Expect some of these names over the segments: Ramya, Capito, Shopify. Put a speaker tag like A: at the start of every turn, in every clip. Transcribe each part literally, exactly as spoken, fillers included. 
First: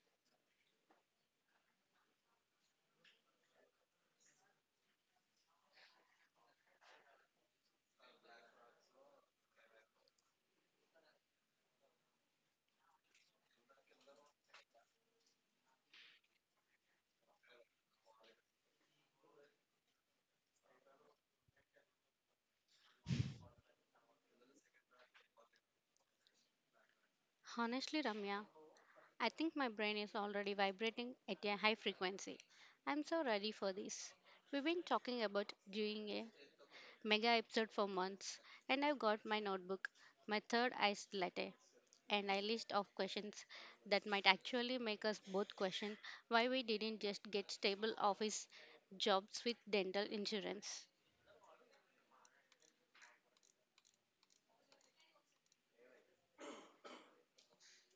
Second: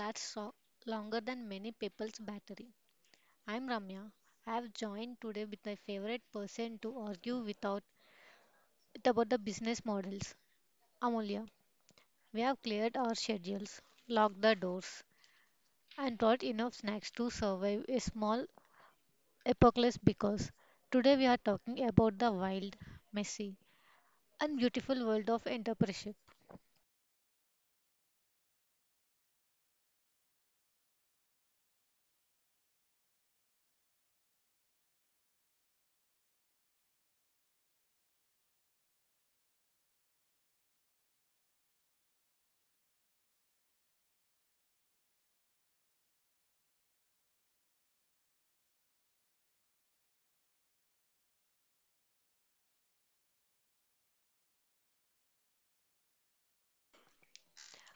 A: lasts so- longer than many people's battery. I'm Ramya. I have joined today with my favorite person to argue without with about the business models. Amulya, we have cleared our schedules, locked the doors, and brought enough snacks to survive a small apocalypse because today we are talking about the wild, messy, and beautiful world of entrepreneurship.
B: Honestly, Ramya, I think my brain is already vibrating at a high frequency. I'm so ready for this. We've been talking about doing a mega episode for months, and I've got my notebook, my third eyes latte, and a list of questions that might actually make us both question why we didn't just get stable office jobs with dental insurance.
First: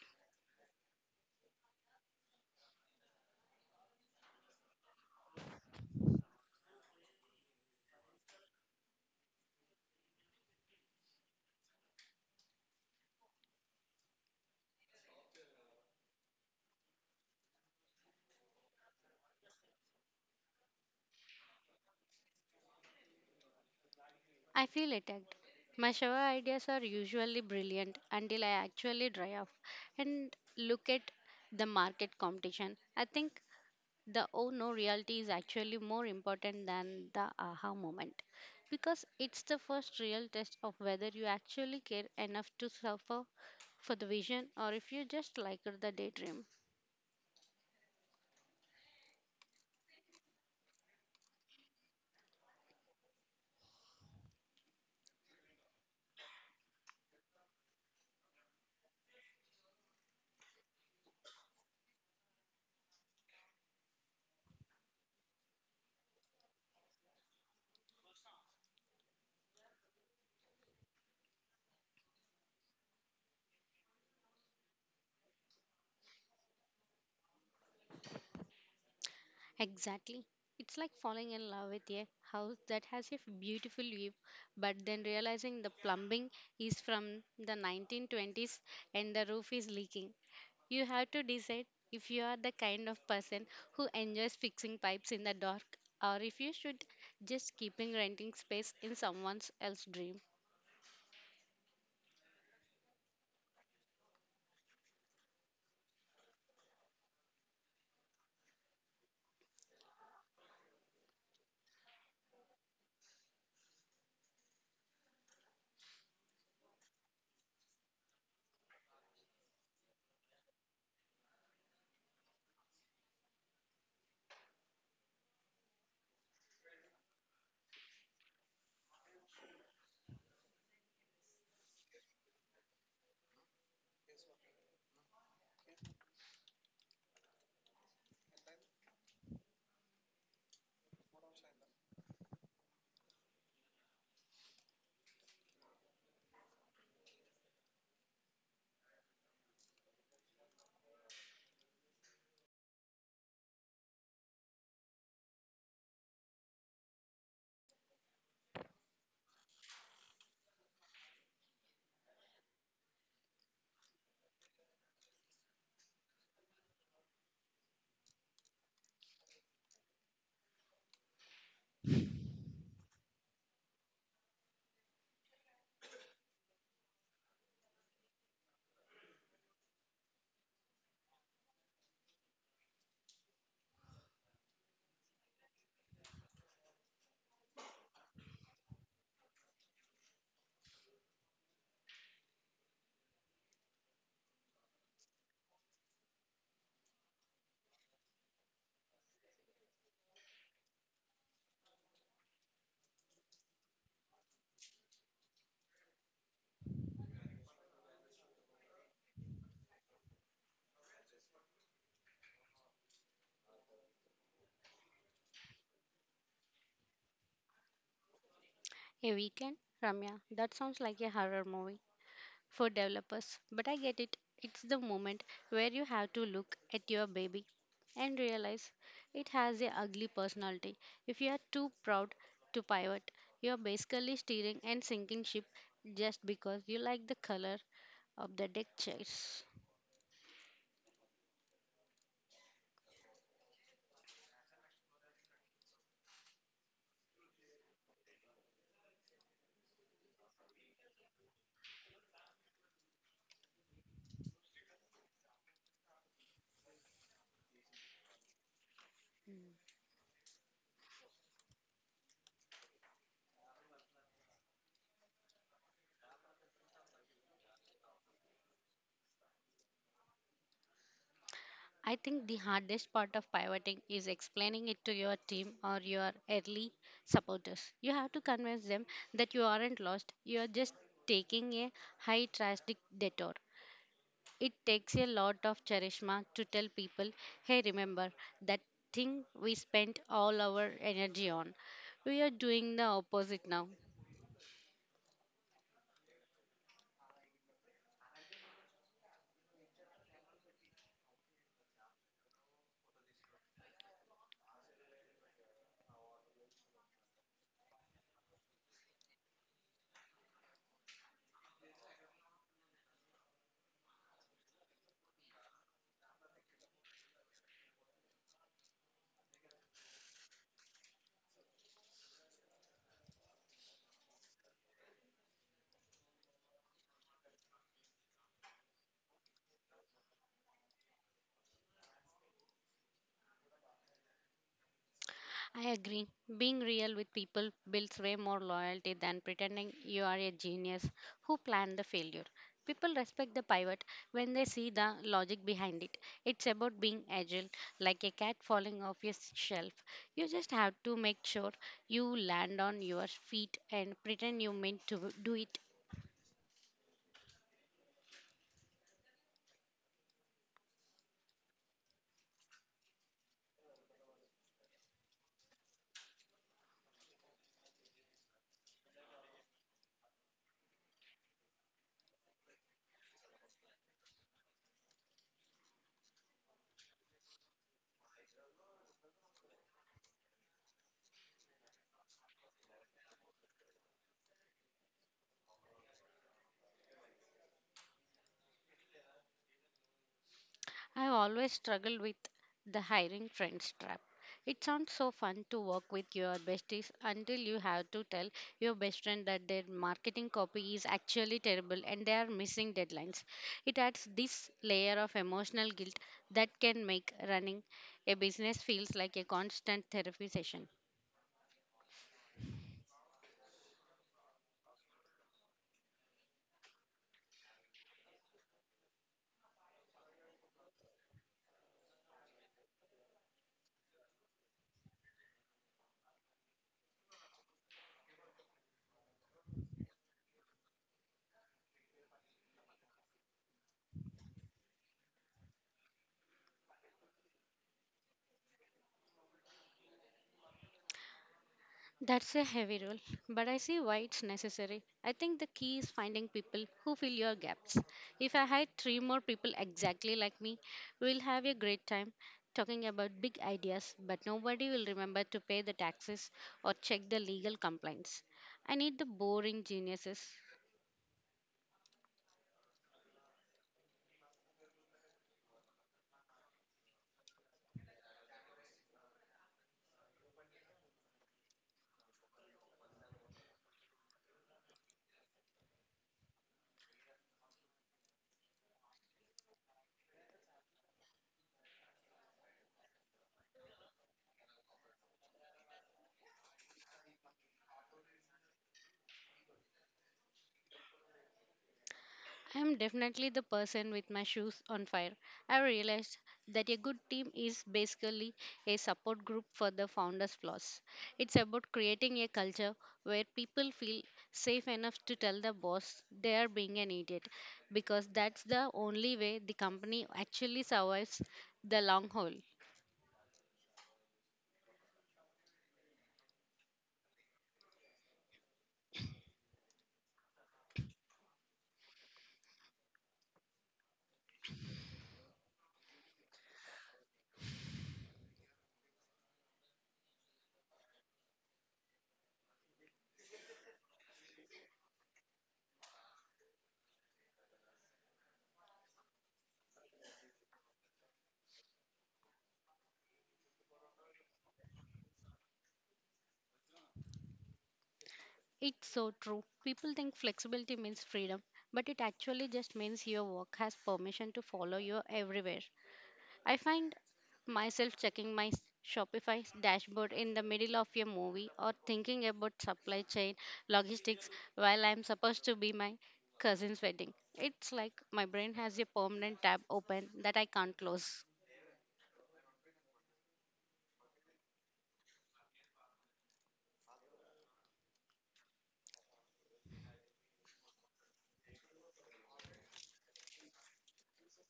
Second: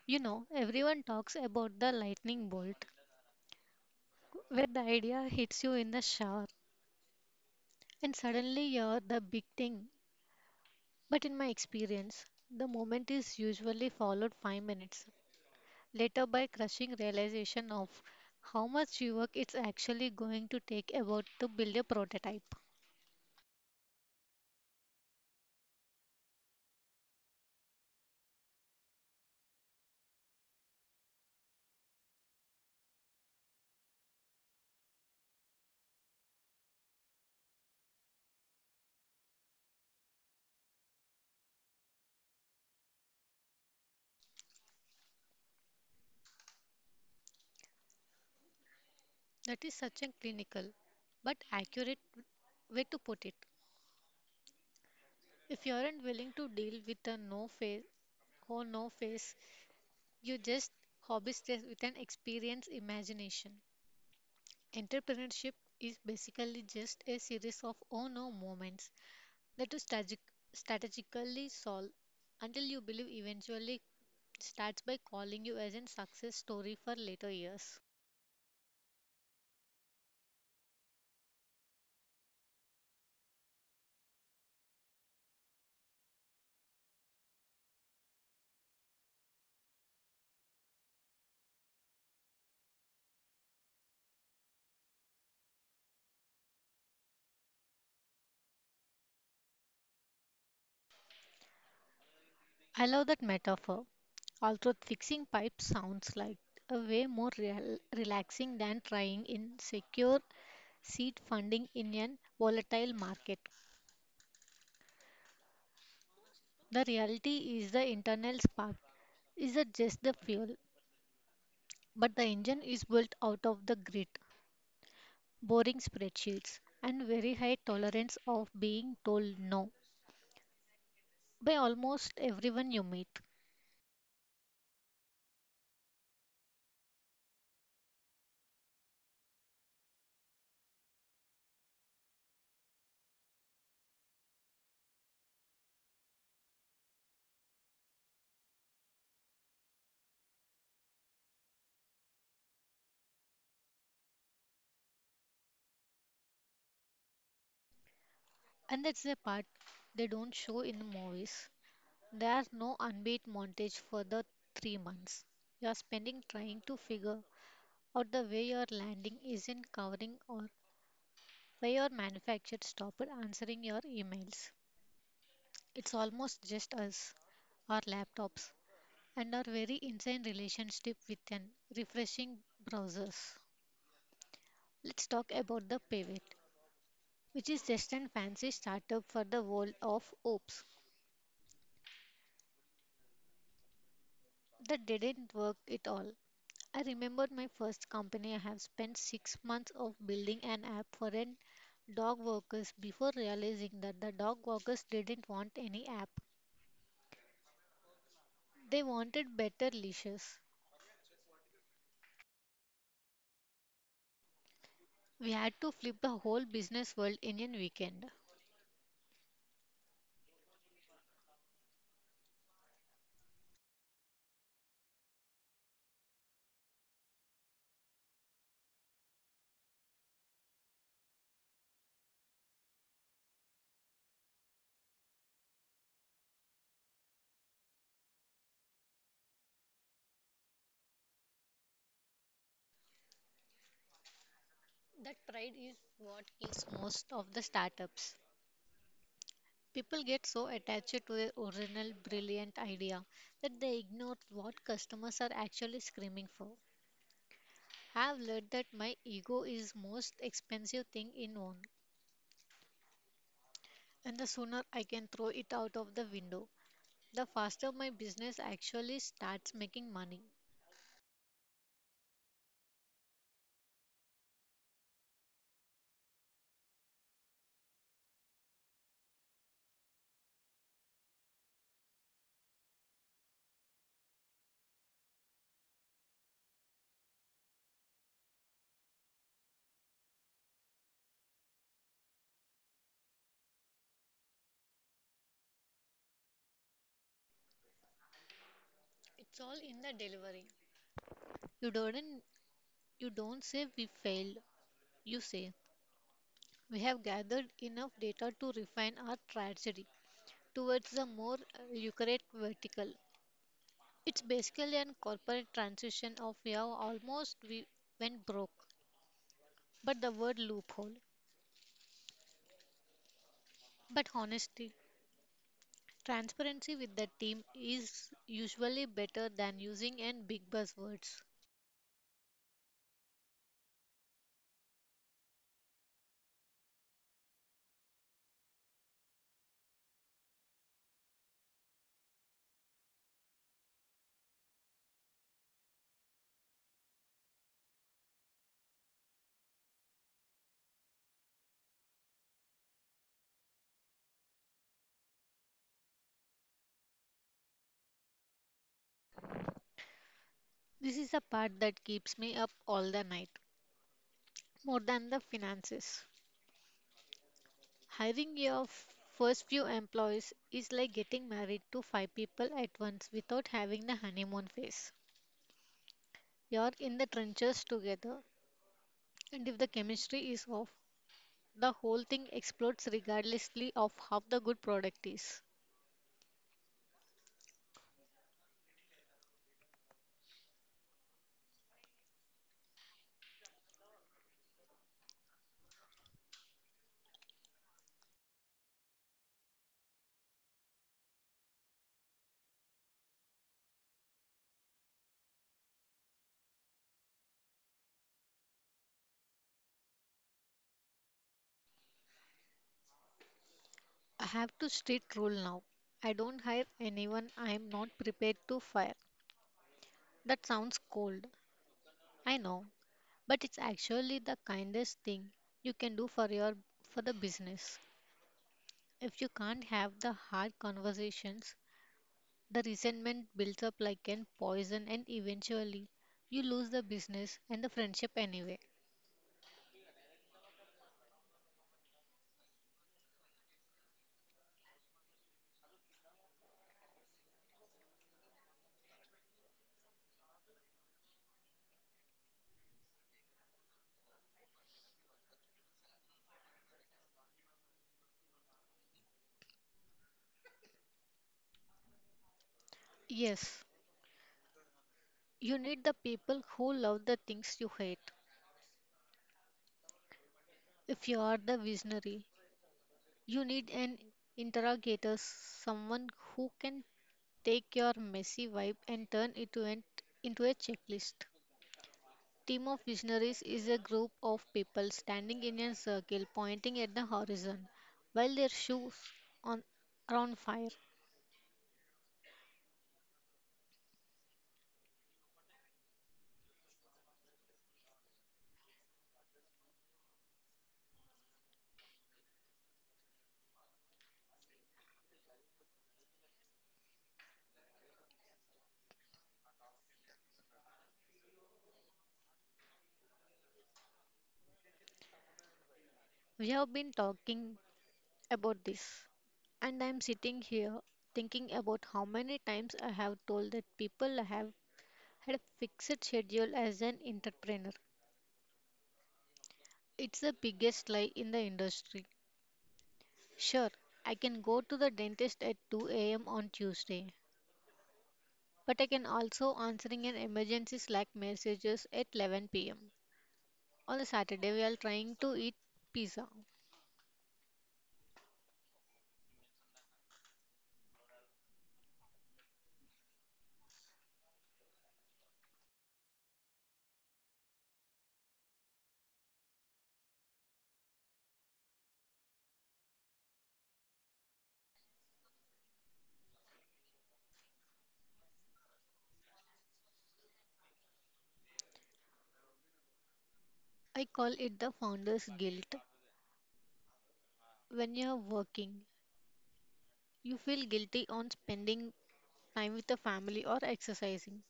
A: You know, everyone talks about the lightning bolt where the idea hits you in the shower. And suddenly you're the big thing. But in my experience, the moment is usually followed five minutes later by crushing realization of how much work it's actually going to take about to build a prototype.
B: I feel attacked. My shower ideas are usually brilliant until I actually dry off and look at the market competition. I think the oh no reality is actually more important than the aha moment because it's the first real test of whether you actually care enough to suffer for the vision or if you just like the daydream.
A: That is such a clinical but accurate way to put it. If you aren't willing to deal with a no face or no face, you just hobby stress with an experience imagination. Entrepreneurship is basically just a series of oh no moments that to strategic, strategically solve until you believe eventually starts by calling you as a success story for later years.
B: Exactly. It's like falling in love with a house that has a beautiful view, but then realizing the plumbing is from the nineteen twenties and the roof is leaking. You have to decide if you are the kind of person who enjoys fixing pipes in the dark or if you should just keeping renting space in someone else's dream.
A: I love that metaphor. Although fixing pipes sounds like a way more real, relaxing than trying in secure seed funding in an volatile market. The reality is the internal spark isn't just the fuel, but the engine is built out of the grit, boring spreadsheets, and very high tolerance of being told no by almost everyone you meet. And that's the part they don't show in the movies. There's no unbeat montage for the three months. You're spending trying to figure out the way your landing isn't covering or why your manufacturer stopped answering your emails. It's almost just us, our laptops, and our very insane relationship with an refreshing browsers. Let's talk about the pivot, which is just a fancy startup for the world of ops. That didn't work at all. I remember my first company, I have spent six months of building an app for an dog walkers before realizing that the dog walkers didn't want any app. They wanted better leashes. We had to flip the whole business world in a weekend.
B: A weekend? Ramya, that sounds like a horror movie for developers, but I get it. It's the moment where you have to look at your baby and realize it has a ugly personality. If you are too proud to pivot, you are basically steering and sinking ship just because you like the color of the deck chairs.
A: That pride is what kills most of the startups. People get so attached to their original brilliant idea that they ignore what customers are actually screaming for. Have learned that my ego is most expensive thing in own and the sooner I can throw it out of the window, the faster my business actually starts making money.
B: I think the hardest part of pivoting is explaining it to your team or your early supporters. You have to convince them that you aren't lost, you are just taking a high drastic detour. It takes a lot of charisma to tell people, hey, remember that thing we spent all our energy on. We are doing the opposite now.
A: It's all in the delivery. You don't you don't say we failed. You say we have gathered enough data to refine our strategy towards the more lucrative vertical. It's basically an corporate transition of we have almost we went broke, but the word loophole. But honesty, transparency with the team is usually better than using and big buzzwords.
B: I agree. Being real with people builds way more loyalty than pretending you are a genius who planned the failure. People respect the pivot when they see the logic behind it. It's about being agile, like a cat falling off a s- shelf. You just have to make sure you land on your feet and pretend you meant to do it.
A: This is the part that keeps me up all the night, more than the finances. Hiring your f- first few employees is like getting married to five people at once without having the honeymoon phase. You're in the trenches together, and if the chemistry is off, the whole thing explodes regardlessly of how the good product is.
B: I always struggle with the hiring friends trap. It sounds so fun to work with your besties until you have to tell your best friend that their marketing copy is actually terrible and they are missing deadlines. It adds this layer of emotional guilt that can make running a business feels like a constant therapy session.
A: I have to street rule now. I don't hire anyone I am not prepared to fire. That sounds cold. I know, but it's actually the kindest thing you can do for your for the business. If you can't have the hard conversations, the resentment builds up like an poison and eventually you lose the business and the friendship anyway.
B: That's a heavy role, but I see why it's necessary. I think the key is finding people who fill your gaps. If I hire three more people exactly like me, we'll have a great time talking about big ideas, but nobody will remember to pay the taxes or check the legal complaints. I need the boring geniuses.
A: Yes, you need the people who love the things you hate. If you are the visionary, you need an interrogator, someone who can take your messy vibe and turn it to an, into a checklist. Team of visionaries is a group of people standing in a circle pointing at the horizon while their shoes on are on fire.
B: I am definitely the person with my shoes on fire. I realized that a good team is basically a support group for the founder's flaws. It's about creating a culture where people feel safe enough to tell the boss they are being an idiot because that's the only way the company actually survives the long haul.
A: We have been talking about this and I'm sitting here thinking about how many times I have told that people have had a fixed schedule as an entrepreneur. It's the biggest lie in the industry. Sure, I can go to the dentist at two a m on Tuesday, but I can also answering an emergency Slack messages at eleven p m on a Saturday we are trying to eat pizza.
B: It's so true. People think flexibility means freedom, but it actually just means your work has permission to follow you everywhere. I find myself checking my s- Shopify dashboard in the middle of a movie or thinking about supply chain logistics while I'm supposed to be my cousin's wedding. It's like my brain has a permanent tab open that I can't close.
A: I call it the founder's guilt. When you are working, you feel guilty on spending time with the family or exercising.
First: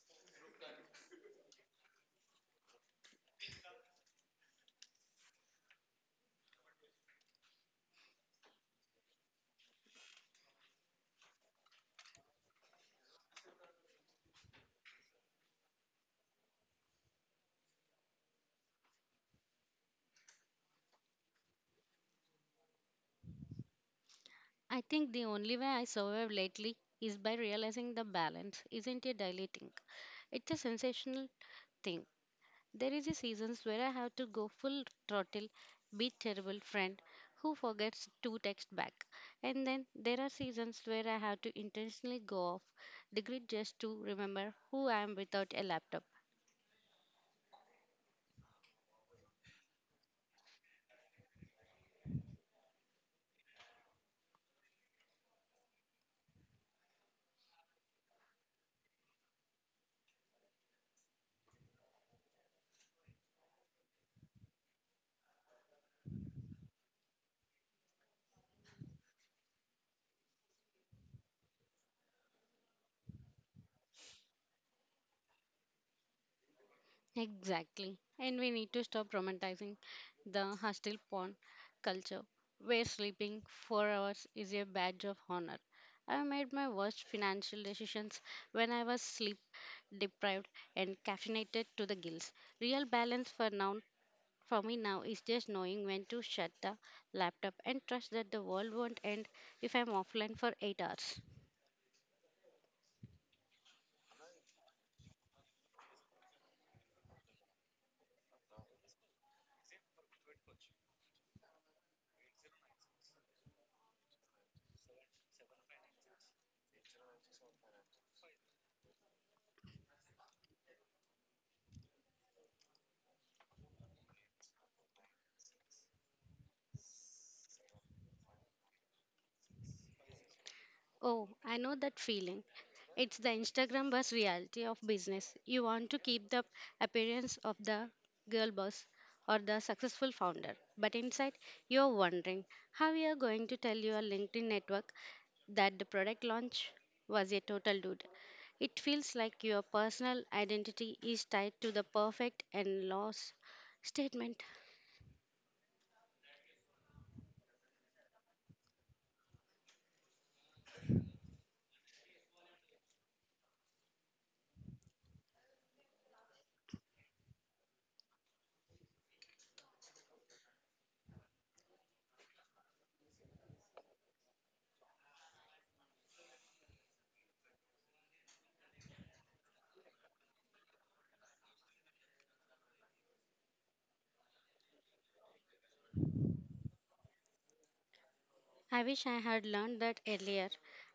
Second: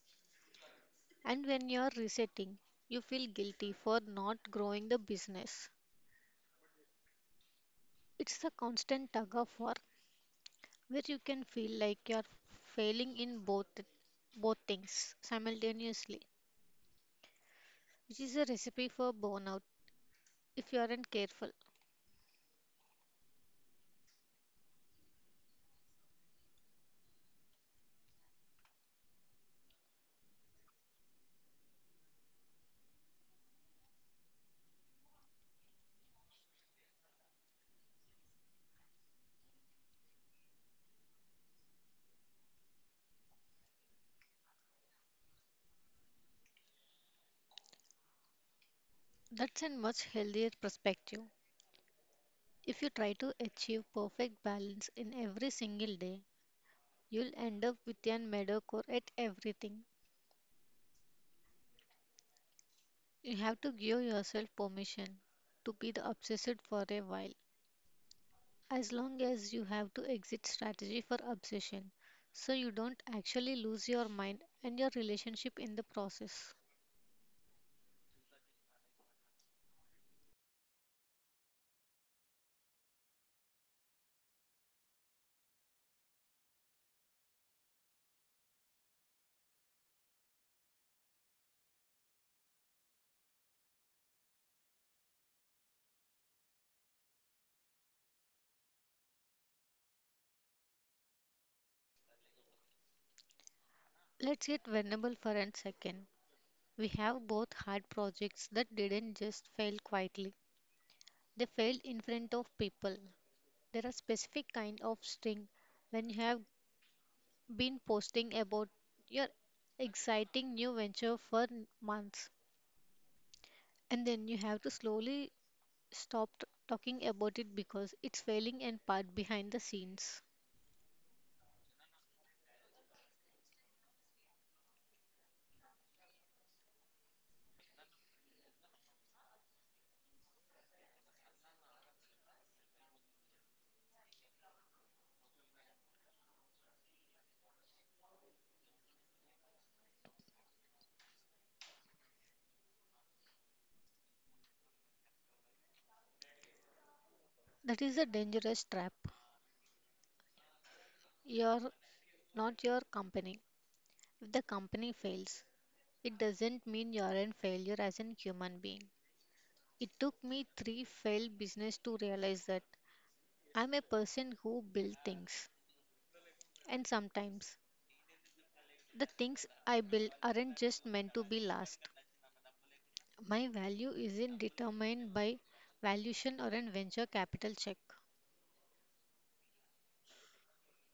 A: And when you are resetting, you feel guilty for not growing the business. It's a constant tug of war where you can feel like you're failing in both both things simultaneously, which is a recipe for burnout if you aren't careful.
B: I think the only way I survive lately is by realizing the balance isn't a daily thing. It's a sensational thing. There is a seasons where I have to go full throttle, be terrible friend who forgets to text back. And then there are seasons where I have to intentionally go off the grid just to remember who I am without a laptop.
A: That's a much healthier perspective. If you try to achieve perfect balance in every single day, you'll end up with a mediocre at everything. You have to give yourself permission to be the obsessed for a while, as long as you have to exit strategy for obsession so you don't actually lose your mind and your relationship in the process.
B: Exactly. And we need to stop romanticizing the hostile porn culture where sleeping four hours is a badge of honor. I made my worst financial decisions when I was sleep deprived and caffeinated to the gills. Real balance for now, for me now, is just knowing when to shut the laptop and trust that the world won't end if I'm offline for eight hours.
A: Let's get vulnerable for a second. We have both had projects that didn't just fail quietly. They failed in front of people. There are specific kind of sting when you have been posting about your exciting new venture for months and then you have to slowly stopped talking about it because it's failing and part behind the scenes.
B: Oh, I know that feeling. It's the Instagram boss reality of business. You want to keep the appearance of the girl boss or the successful founder, but inside you're wondering how you're going to tell your LinkedIn network that the product launch was a total dude. It feels like your personal identity is tied to the perfect and loss statement.
A: That is a dangerous trap. You're not your company. If the company fails, it doesn't mean you're a failure as a human being. It took me three failed business to realize that I'm a person who builds things. And sometimes the things I build aren't just meant to be last. My value isn't determined by valuation or a venture capital check.
B: I wish I had learned that earlier.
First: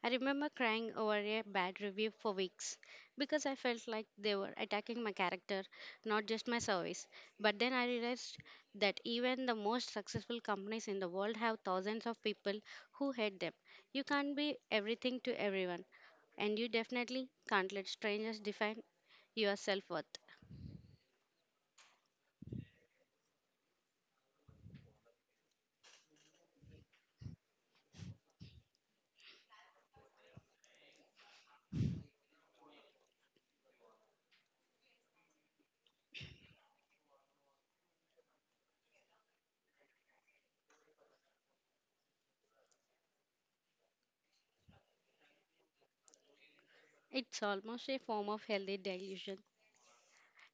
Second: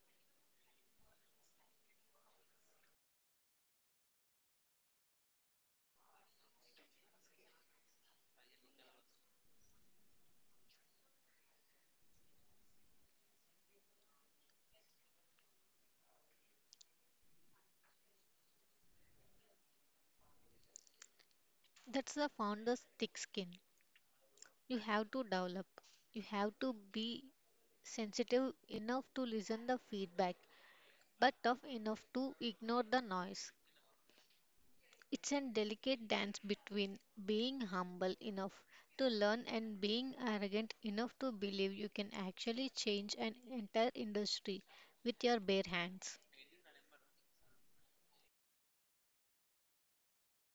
B: I remember crying over a bad review for weeks because I felt like they were attacking my character, not just my service. But then I realized that even the most successful companies in the world have thousands of people who hate them. You can't be everything to everyone, and you definitely can't let strangers define your self worth.
A: That's the founder's thick skin. You have to develop. You have to be sensitive enough to listen the feedback, but tough enough to ignore the noise. It's a delicate dance between being humble enough to learn and being arrogant enough to believe you can actually change an entire industry with your bare hands.
B: It's almost a form of healthy delusion.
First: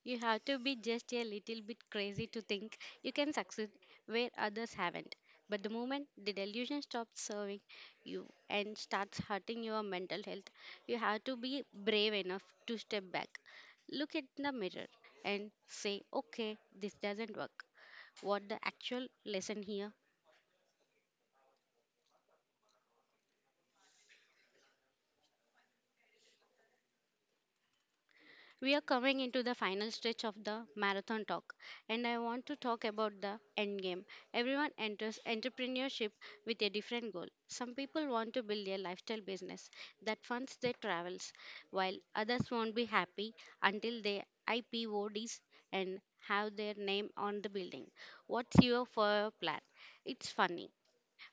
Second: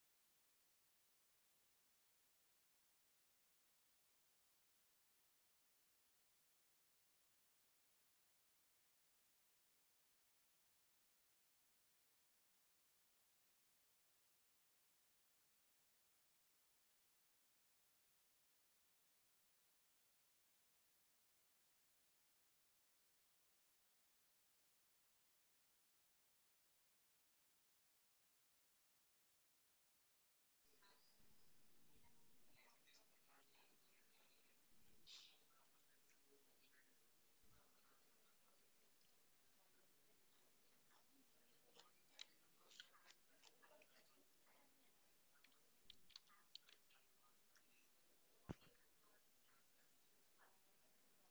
B: You have to be just a little bit crazy to think you can succeed where others haven't. But the moment the delusion stops serving you and starts hurting your mental health, you have to be brave enough to step back, look at the mirror, and say, okay, this doesn't work. What the actual lesson here? We are coming into the final stretch of the marathon talk, and I want to talk about the end game. Everyone enters entrepreneurship with a different goal. Some people want to build a lifestyle business that funds their travels, while others won't be happy until they I P O Ds and have their name on the building. What's your for plan? It's funny,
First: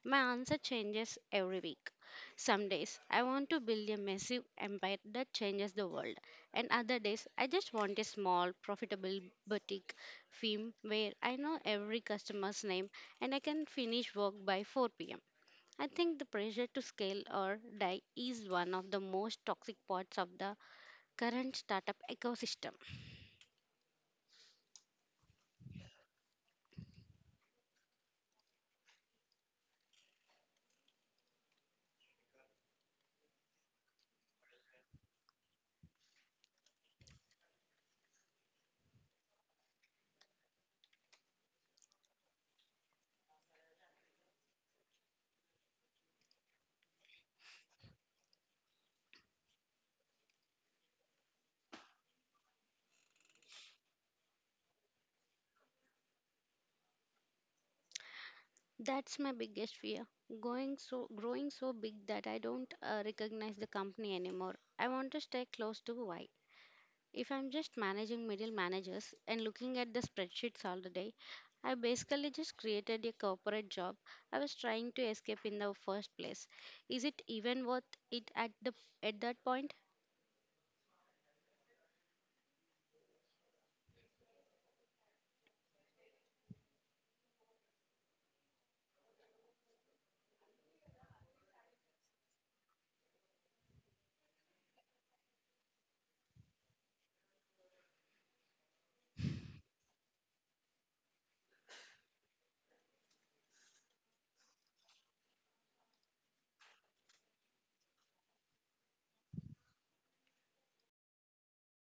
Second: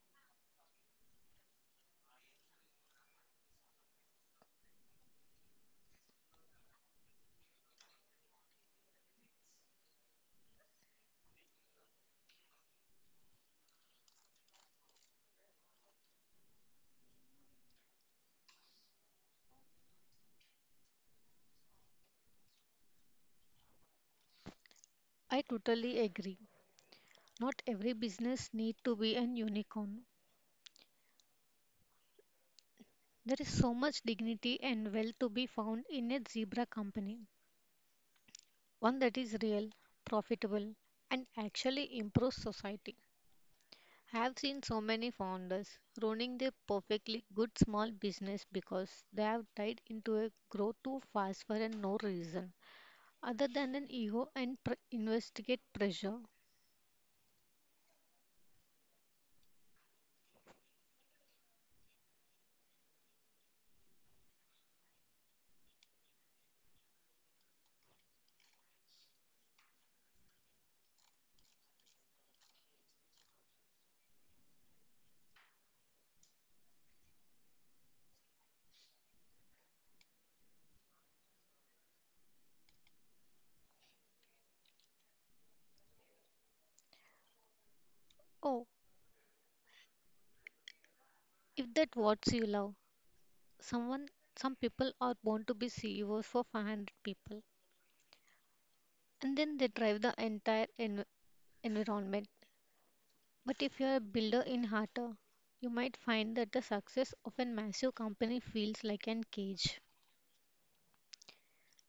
B: my answer changes every week. Some days I want to build a massive empire that changes the world, and other days I just want a small, profitable boutique firm where I know every customer's name and I can finish work by four p m. I think the pressure to scale or die is one of the most toxic parts of the current startup ecosystem.
A: I totally agree. Not every business need to be an unicorn. There is so much dignity and wealth to be found in a zebra company, one that is real, profitable, and actually improves society. I have seen so many founders ruining their perfectly good small business because they have tied into a growth too fast for a no reason other than an ego and pr- investigate pressure.
B: That's my biggest fear. Going so growing so big that I don't uh, recognize the company anymore. I want to stay close to why. If I'm just managing middle managers and looking at the spreadsheets all the day, I basically just created a corporate job I was trying to escape in the first place. Is it even worth it at the at that point?
A: Oh, if that what you love, someone, some people are born to be C E Os for five hundred people, and then they drive the entire en- environment. But if you're a builder in Hata, you might find that the success of a massive company feels like an cage.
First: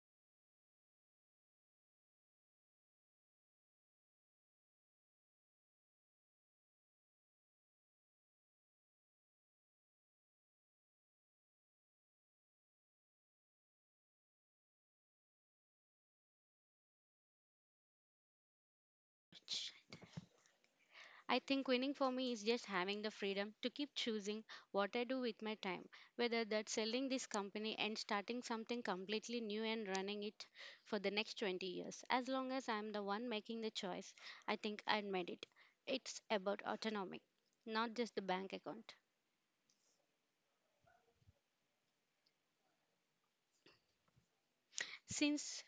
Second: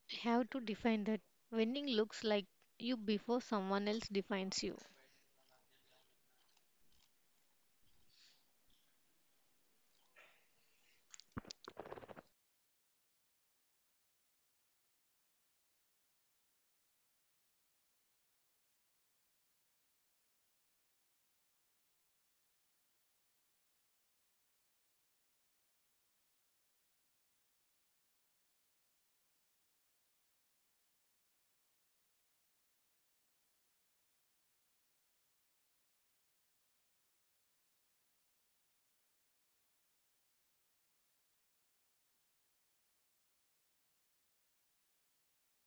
A: You have to define that. Winning looks like you before someone else defines you.
B: I think winning for me is just having the freedom to keep choosing what I do with my time, whether that's selling this company and starting something completely new and running it for the next twenty years. As long as I'm the one making the choice, I think I'd made it. It's about autonomy, not just the bank account. Since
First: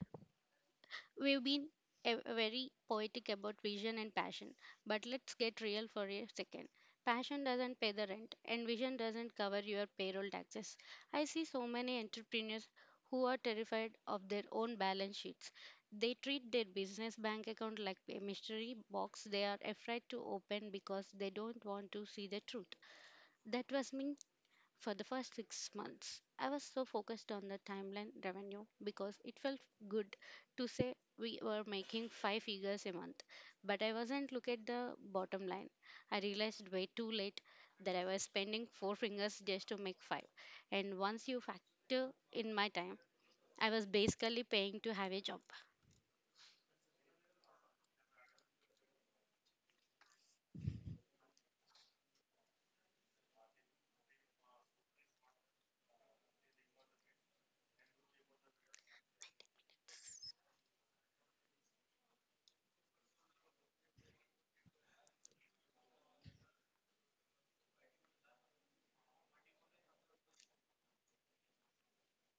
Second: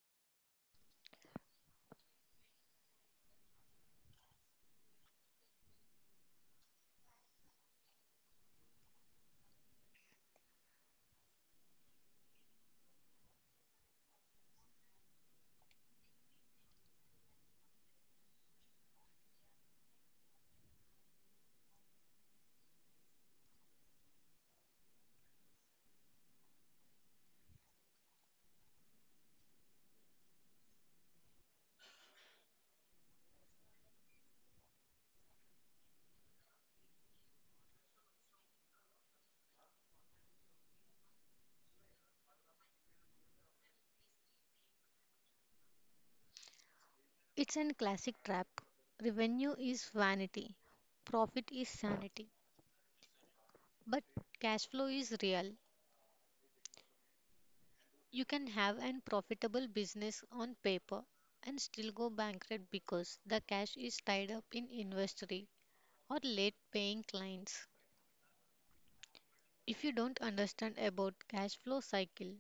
B: We've been a- very poetic about vision and passion, but let's get real for a second. Passion doesn't pay the rent, and vision doesn't cover your payroll taxes. I see so many entrepreneurs who are terrified of their own balance sheets. They treat their business bank account like a mystery box they are afraid to open because they don't want to see the truth. That was me for the first six months. I was so focused on the timeline revenue because it felt good to say we were making five figures a month. But I wasn't look at the bottom line. I realized way too late that I was spending four fingers just to make five. And once you factor in my time, I was basically paying to have a job.
A: It's a classic trap. Revenue is vanity, profit is sanity, but cash flow is real. You can have an profitable business on paper and still go bankrupt because the cash is tied up in inventory or late paying clients. If you don't understand about cash flow cycle,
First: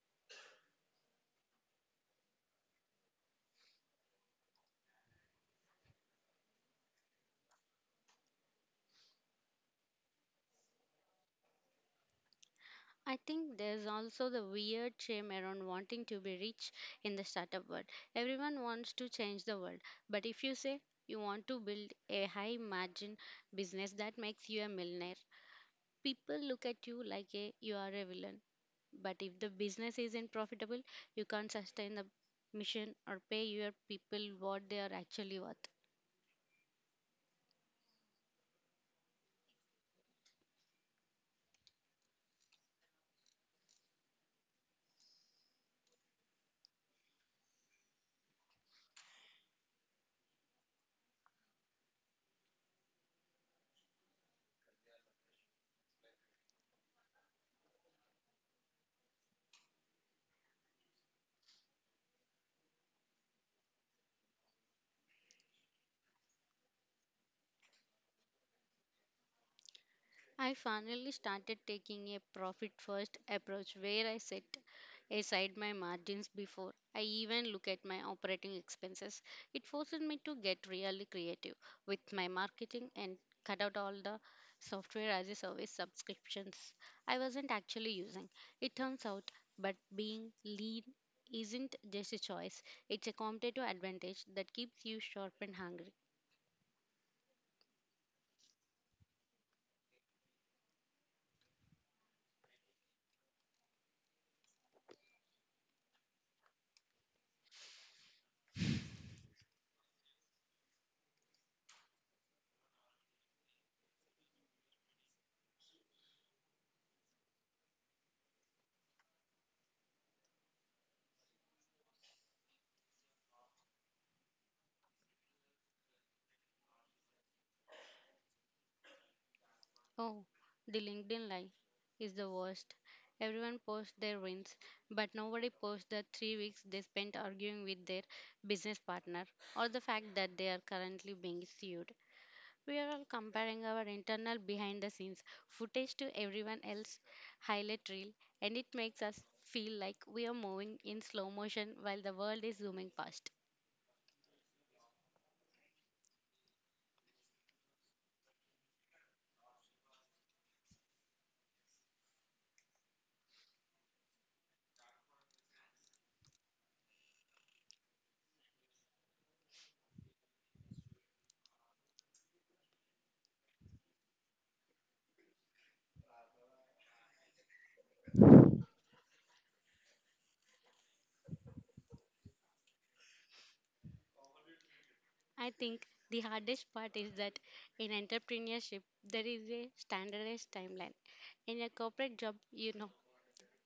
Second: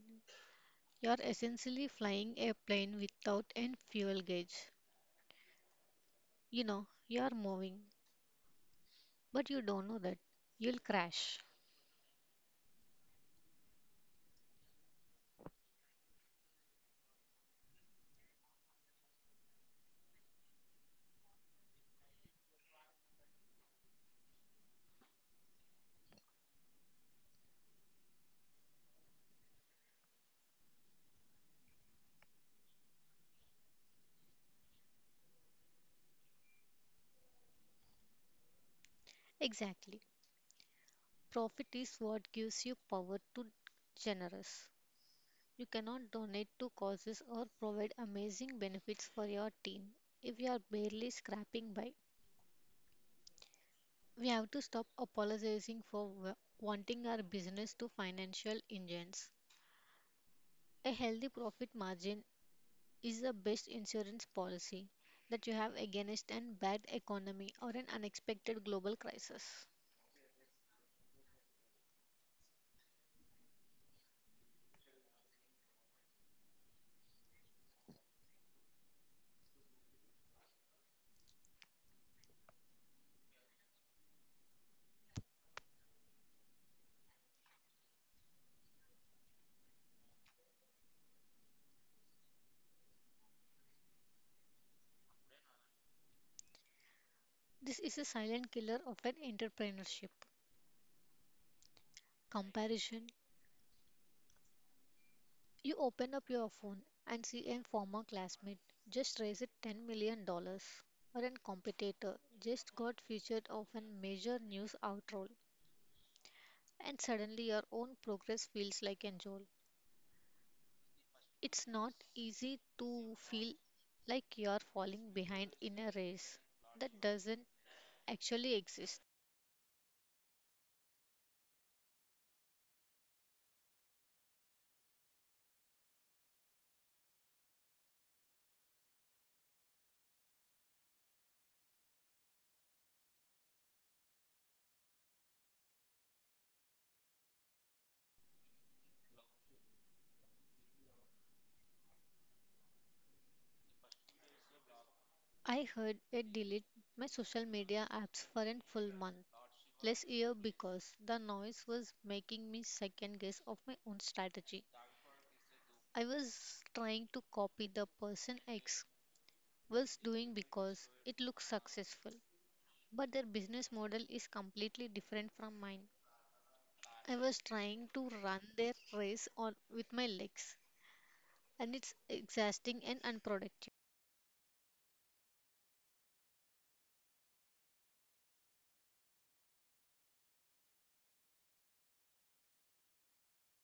A: you are essentially flying a plane without an fuel gauge. You know, you are moving, but you don't know that you'll crash.
B: I think there's also the weird shame around wanting to be rich in the startup world. Everyone wants to change the world, but if you say you want to build a high margin business that makes you a millionaire, people look at you like a, you are a villain. But if the business isn't profitable, you can't sustain the mission or pay your people what they are actually worth.
A: Exactly. Profit is what gives you power to generous. You cannot donate to causes or provide amazing benefits for your team if you are barely scraping by. We have to stop apologizing for wa- wanting our business to financial engines. A healthy profit margin is the best insurance policy that you have against an bad economy or an unexpected global crisis.
B: I finally started taking a profit first approach where I set aside my margins before I even look at my operating expenses. It forces me to get really creative with my marketing and cut out all the software as a service subscriptions I wasn't actually using. It turns out, but being lean isn't just a choice, it's a competitive advantage that keeps you sharp and hungry.
A: This is a silent killer of an entrepreneurship. Comparison. You open up your phone and see a former classmate just raised ten million dollars, dollars, or a competitor just got featured of a major news outroll, and suddenly your own progress feels like a jolt. It's not easy to feel like you're falling behind in a race that doesn't actually exist.
B: Oh, the LinkedIn life is the worst. Everyone posts their wins, but nobody posts the three weeks they spent arguing with their business partner or the fact that they are currently being sued. We are all comparing our internal behind the scenes footage to everyone else's highlight reel, and it makes us feel like we are moving in slow motion while the world is zooming past.
A: I heard it delete my social media apps for a full month last year because the noise was making me second guess of my own strategy. I was trying to copy the person X was doing because it looks successful, but their business model is completely different from mine. I was trying to run their race on with my legs and it's exhausting and unproductive.
B: I think the hardest part is that in entrepreneurship, there is a standardized timeline. In a corporate job, you know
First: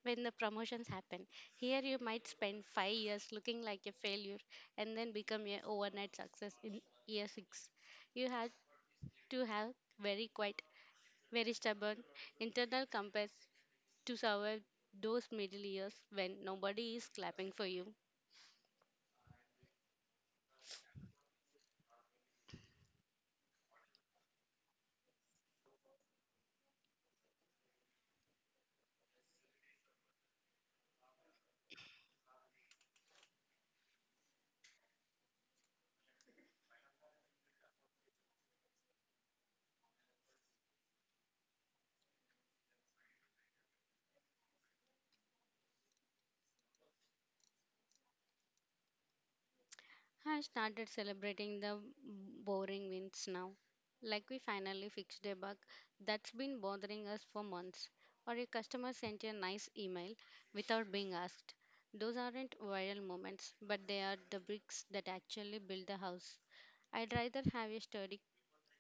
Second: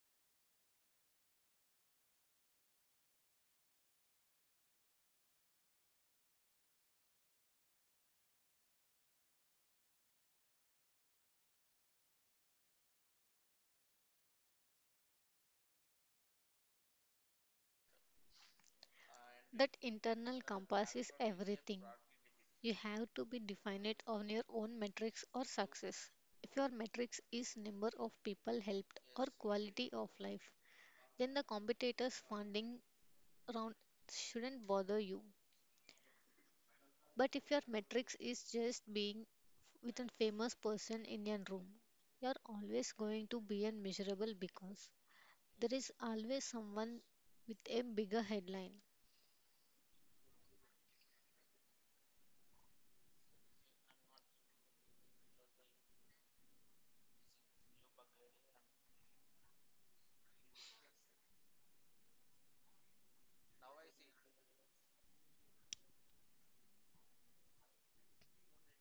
B: when the promotions happen. Here, you might spend five years looking like a failure and then become a overnight success in year six. You have to have very quiet, very stubborn internal compass to survive those middle years when nobody is clapping for you.
A: That internal compass is everything. You have to be definite on your own metrics or success. If your metrics is number of people helped or quality of life, then the competitors funding round shouldn't bother you. But if your metrics is just being with a famous person in your room, you're always going to be unmeasurable because there is always someone with a bigger headline.
B: I started celebrating the boring wins now. Like we finally fixed a bug that's been bothering us for months, or a customer sent a nice email without being asked. Those aren't viral moments, but they are the bricks that actually build the house. I'd rather have a sturdy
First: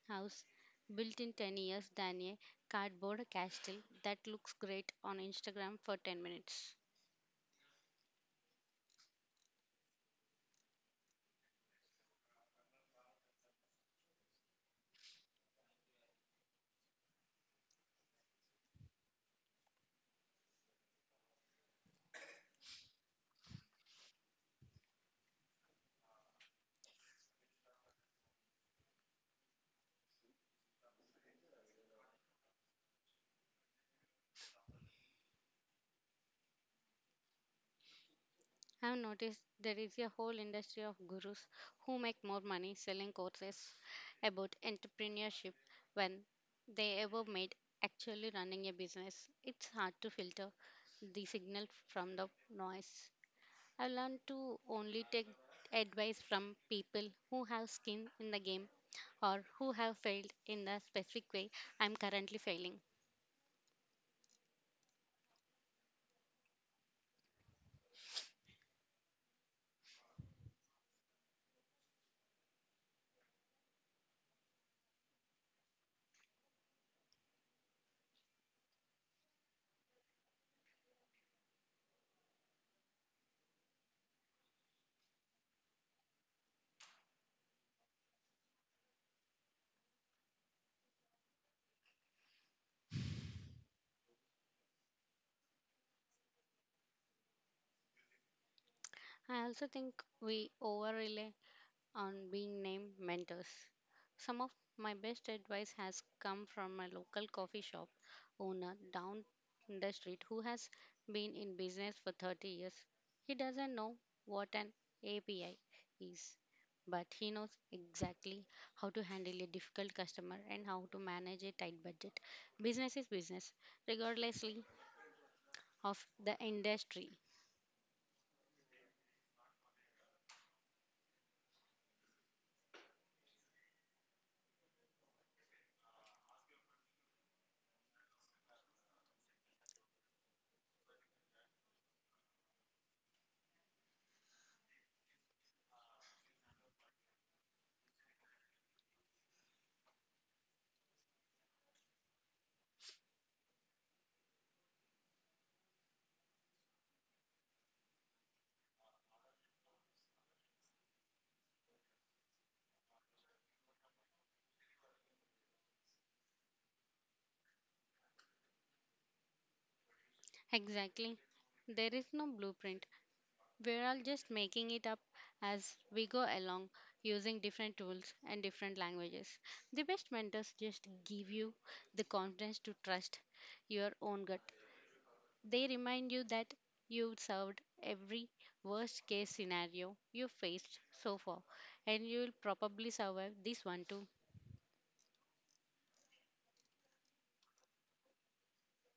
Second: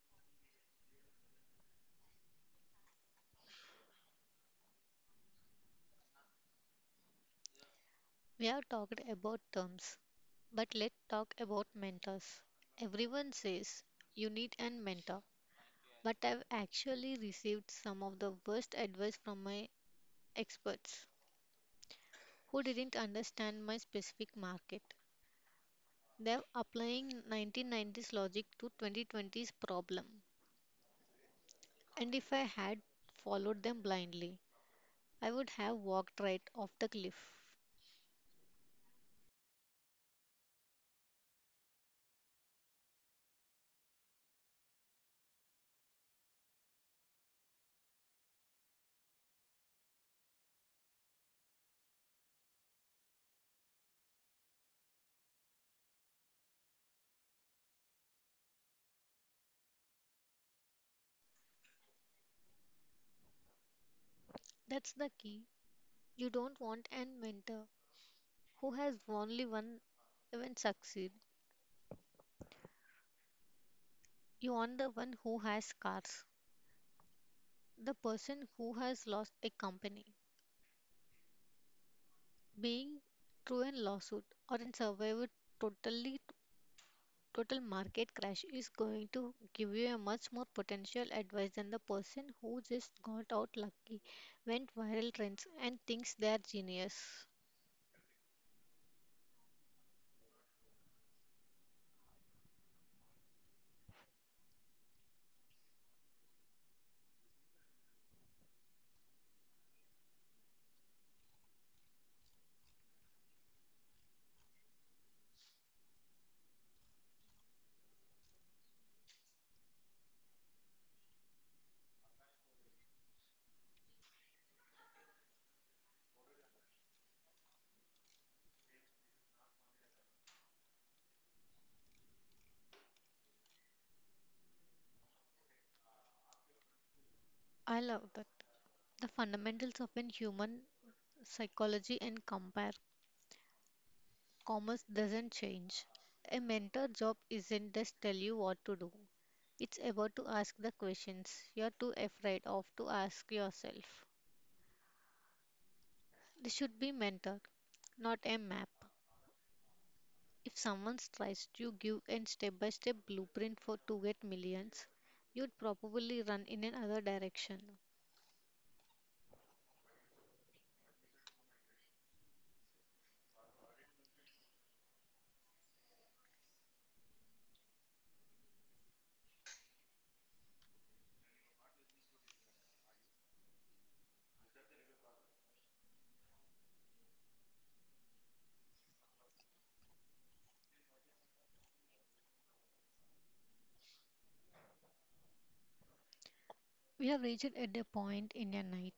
B: house built in ten years than a cardboard castle that looks great on Instagram for ten minutes.
A: We have talked about terms but let's talk about mentors. Everyone says you need a mentor, but I've actually received some of the worst advice from my experts who didn't understand my specific market. They're applying nineteen nineties logic to twenty twenties problem, and if I had followed them blindly, I would have walked right off the cliff.
B: I've noticed there is a whole industry of gurus who make more money selling courses about entrepreneurship when they ever made actually running a business. It's hard to filter the signal from the noise. I've learned to only take advice from people who have skin in the game or who have failed in the specific way I'm currently failing.
A: That's the key. You don't want a mentor who has only one event succeed. You want the one who has scars. The person who has lost a company being through a lawsuit or in survived totally total market crash is going to give you a much more potential advice than the person who just got out lucky went viral trends and thinks they are genius.
B: I also think we over rely on being named mentors. Some of my best advice has come from my local coffee shop owner down the street who has been in business for thirty years. He doesn't know what an A P I is, but he knows exactly how to handle a difficult customer and how to manage a tight budget. Business is business, regardlessly of the industry.
A: I love that. The fundamentals of an human psychology and compare commerce doesn't change. A mentor job isn't just tell you what to do. It's about to ask the questions you're too afraid of to ask yourself. This should be mentor, not a map. If someone tries to give a step-by-step blueprint for to get millions, you'd probably run in another direction.
B: Exactly. There is no blueprint. We're all just making it up as we go along, using different tools and different languages. The best mentors just give you the confidence to trust your own gut. They remind you that you've served every worst case scenario you faced so far, and you'll probably survive this one too.
A: We have reached at a point in a night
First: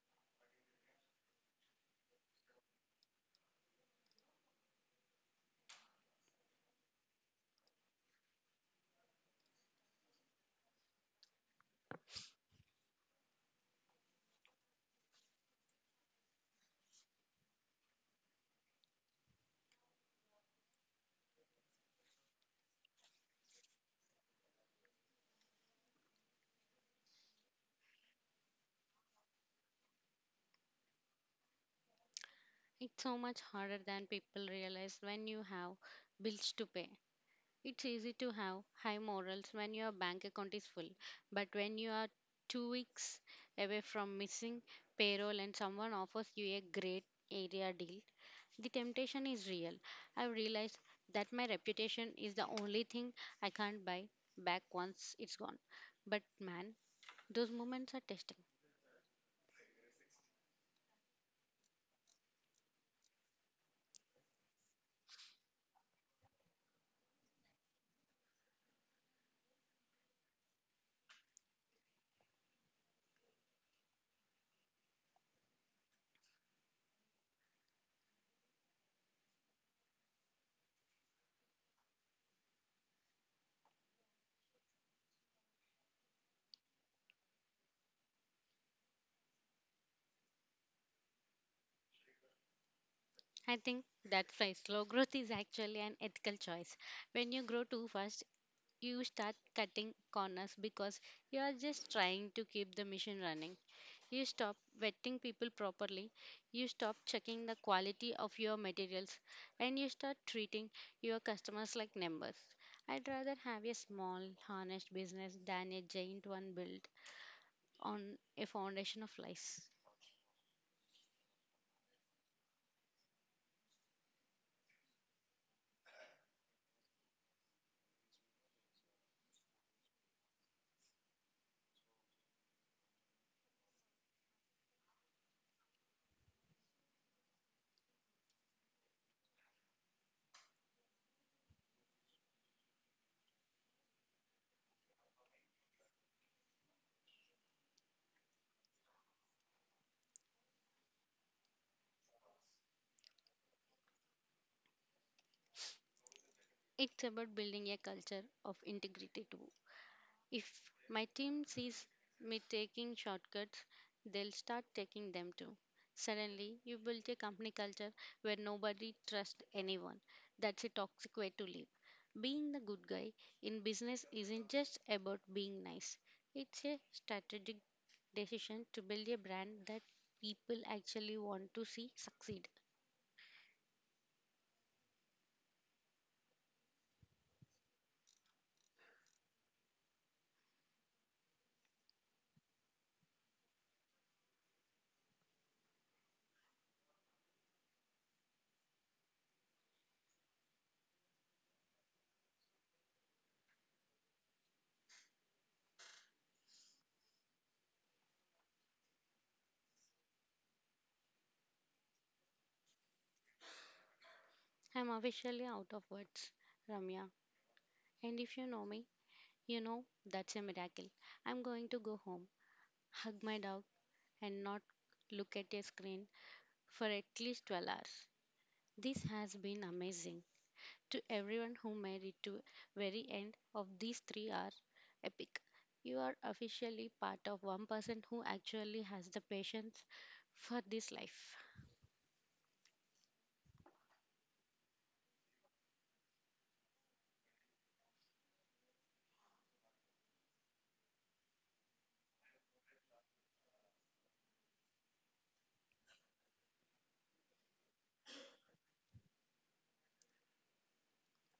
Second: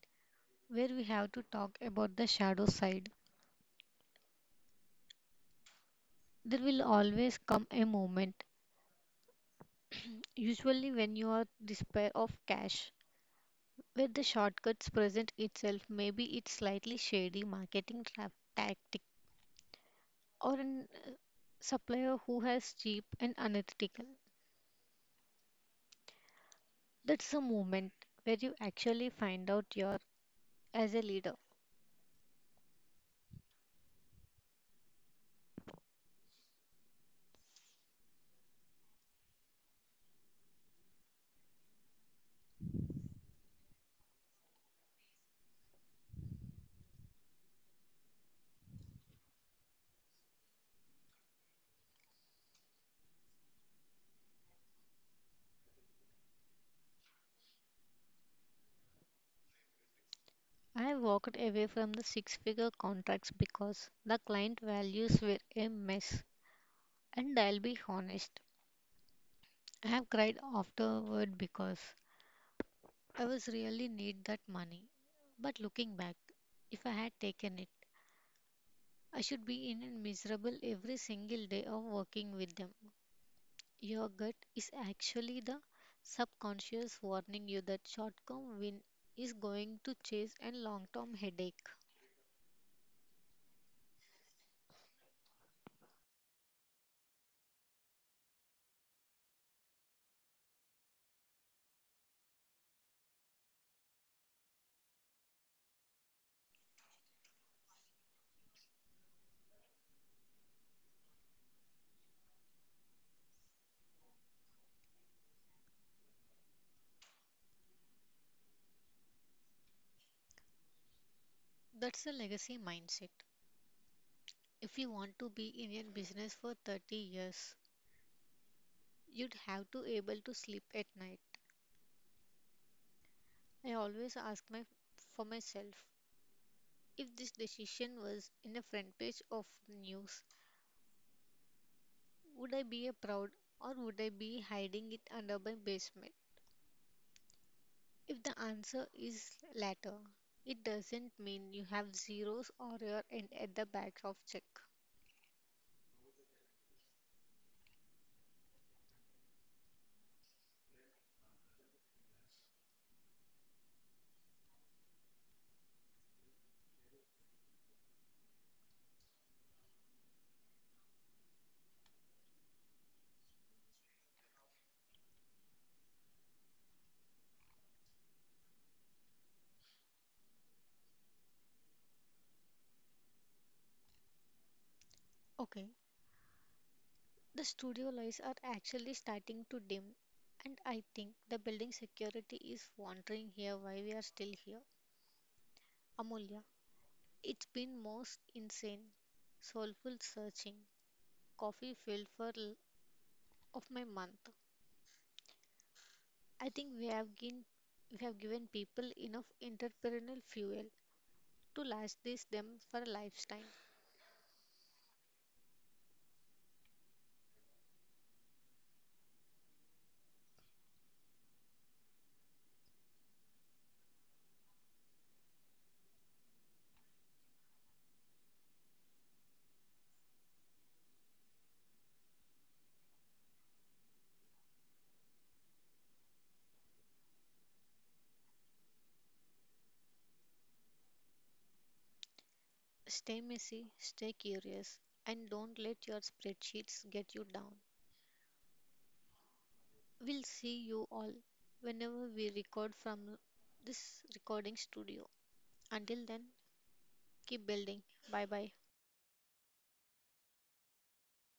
A: where we have to talk about the shadow side. There will always come a moment, usually when you are despair of cash, with the shortcuts present itself, maybe it's slightly shady marketing tra- tactic or an uh, supplier who has cheap and unethical. That's the moment where you actually find out your as a leader.
B: It's so much harder than people realize. When you have bills to pay, it's easy to have high morals when your bank account is full, but when you are two weeks away from missing payroll and someone offers you a great area deal, the temptation is real. I've realized that my reputation is the only thing I can't buy back once it's gone. But man, those moments are testing.
A: I walked away from the six figure contracts because the client values were a mess. And I'll be honest, I have cried afterward because I was really need that money. But looking back, if I had taken it, I should be in and miserable every single day of working with them. Your gut is actually the subconscious warning you that short term win is going to chase and long term headache.
B: I think that's why slow growth is actually an ethical choice. When you grow too fast, you start cutting corners because you are just trying to keep the machine running. You stop vetting people properly, you stop checking the quality of your materials, and you start treating your customers like numbers. I'd rather have a small, honest business than a giant one built on a foundation of lies.
A: That's a legacy mindset. If you want to be in your business for thirty years, you'd have to able to sleep at night. I always ask my for myself, if this decision was in a front page of news, would I be a proud or would I be hiding it under my basement? If the answer is latter, it doesn't mean you have zeros or your end at the back of check.
B: It's about building a culture of integrity too. If my team sees me taking shortcuts, they'll start taking them too. Suddenly, you build a company culture where nobody trusts anyone. That's a toxic way to live. Being the good guy in business isn't just about being nice, it's a strategic decision to build a brand that people actually want to see succeed.
A: Okay, the studio lights are actually starting to dim, and I think the building security is wondering here why we are still here. Amulya, it's been most insane, soulful searching, coffee filled for l- of my month. I think we have given we have given people enough entrepreneurial fuel to last this them for a lifetime.
B: I'm officially out of words, Ramya. And if you know me, you know that's a miracle. I'm going to go home, hug my dog, and not look at a screen for at least twelve hours. This has been amazing. To everyone who made it to very end of these three hour epic, you are officially part of one person who actually has the patience for this life.
A: Stay messy, stay curious, and don't let your spreadsheets get you down. We'll see you all whenever we record from this recording studio. Until then, keep building. Bye bye.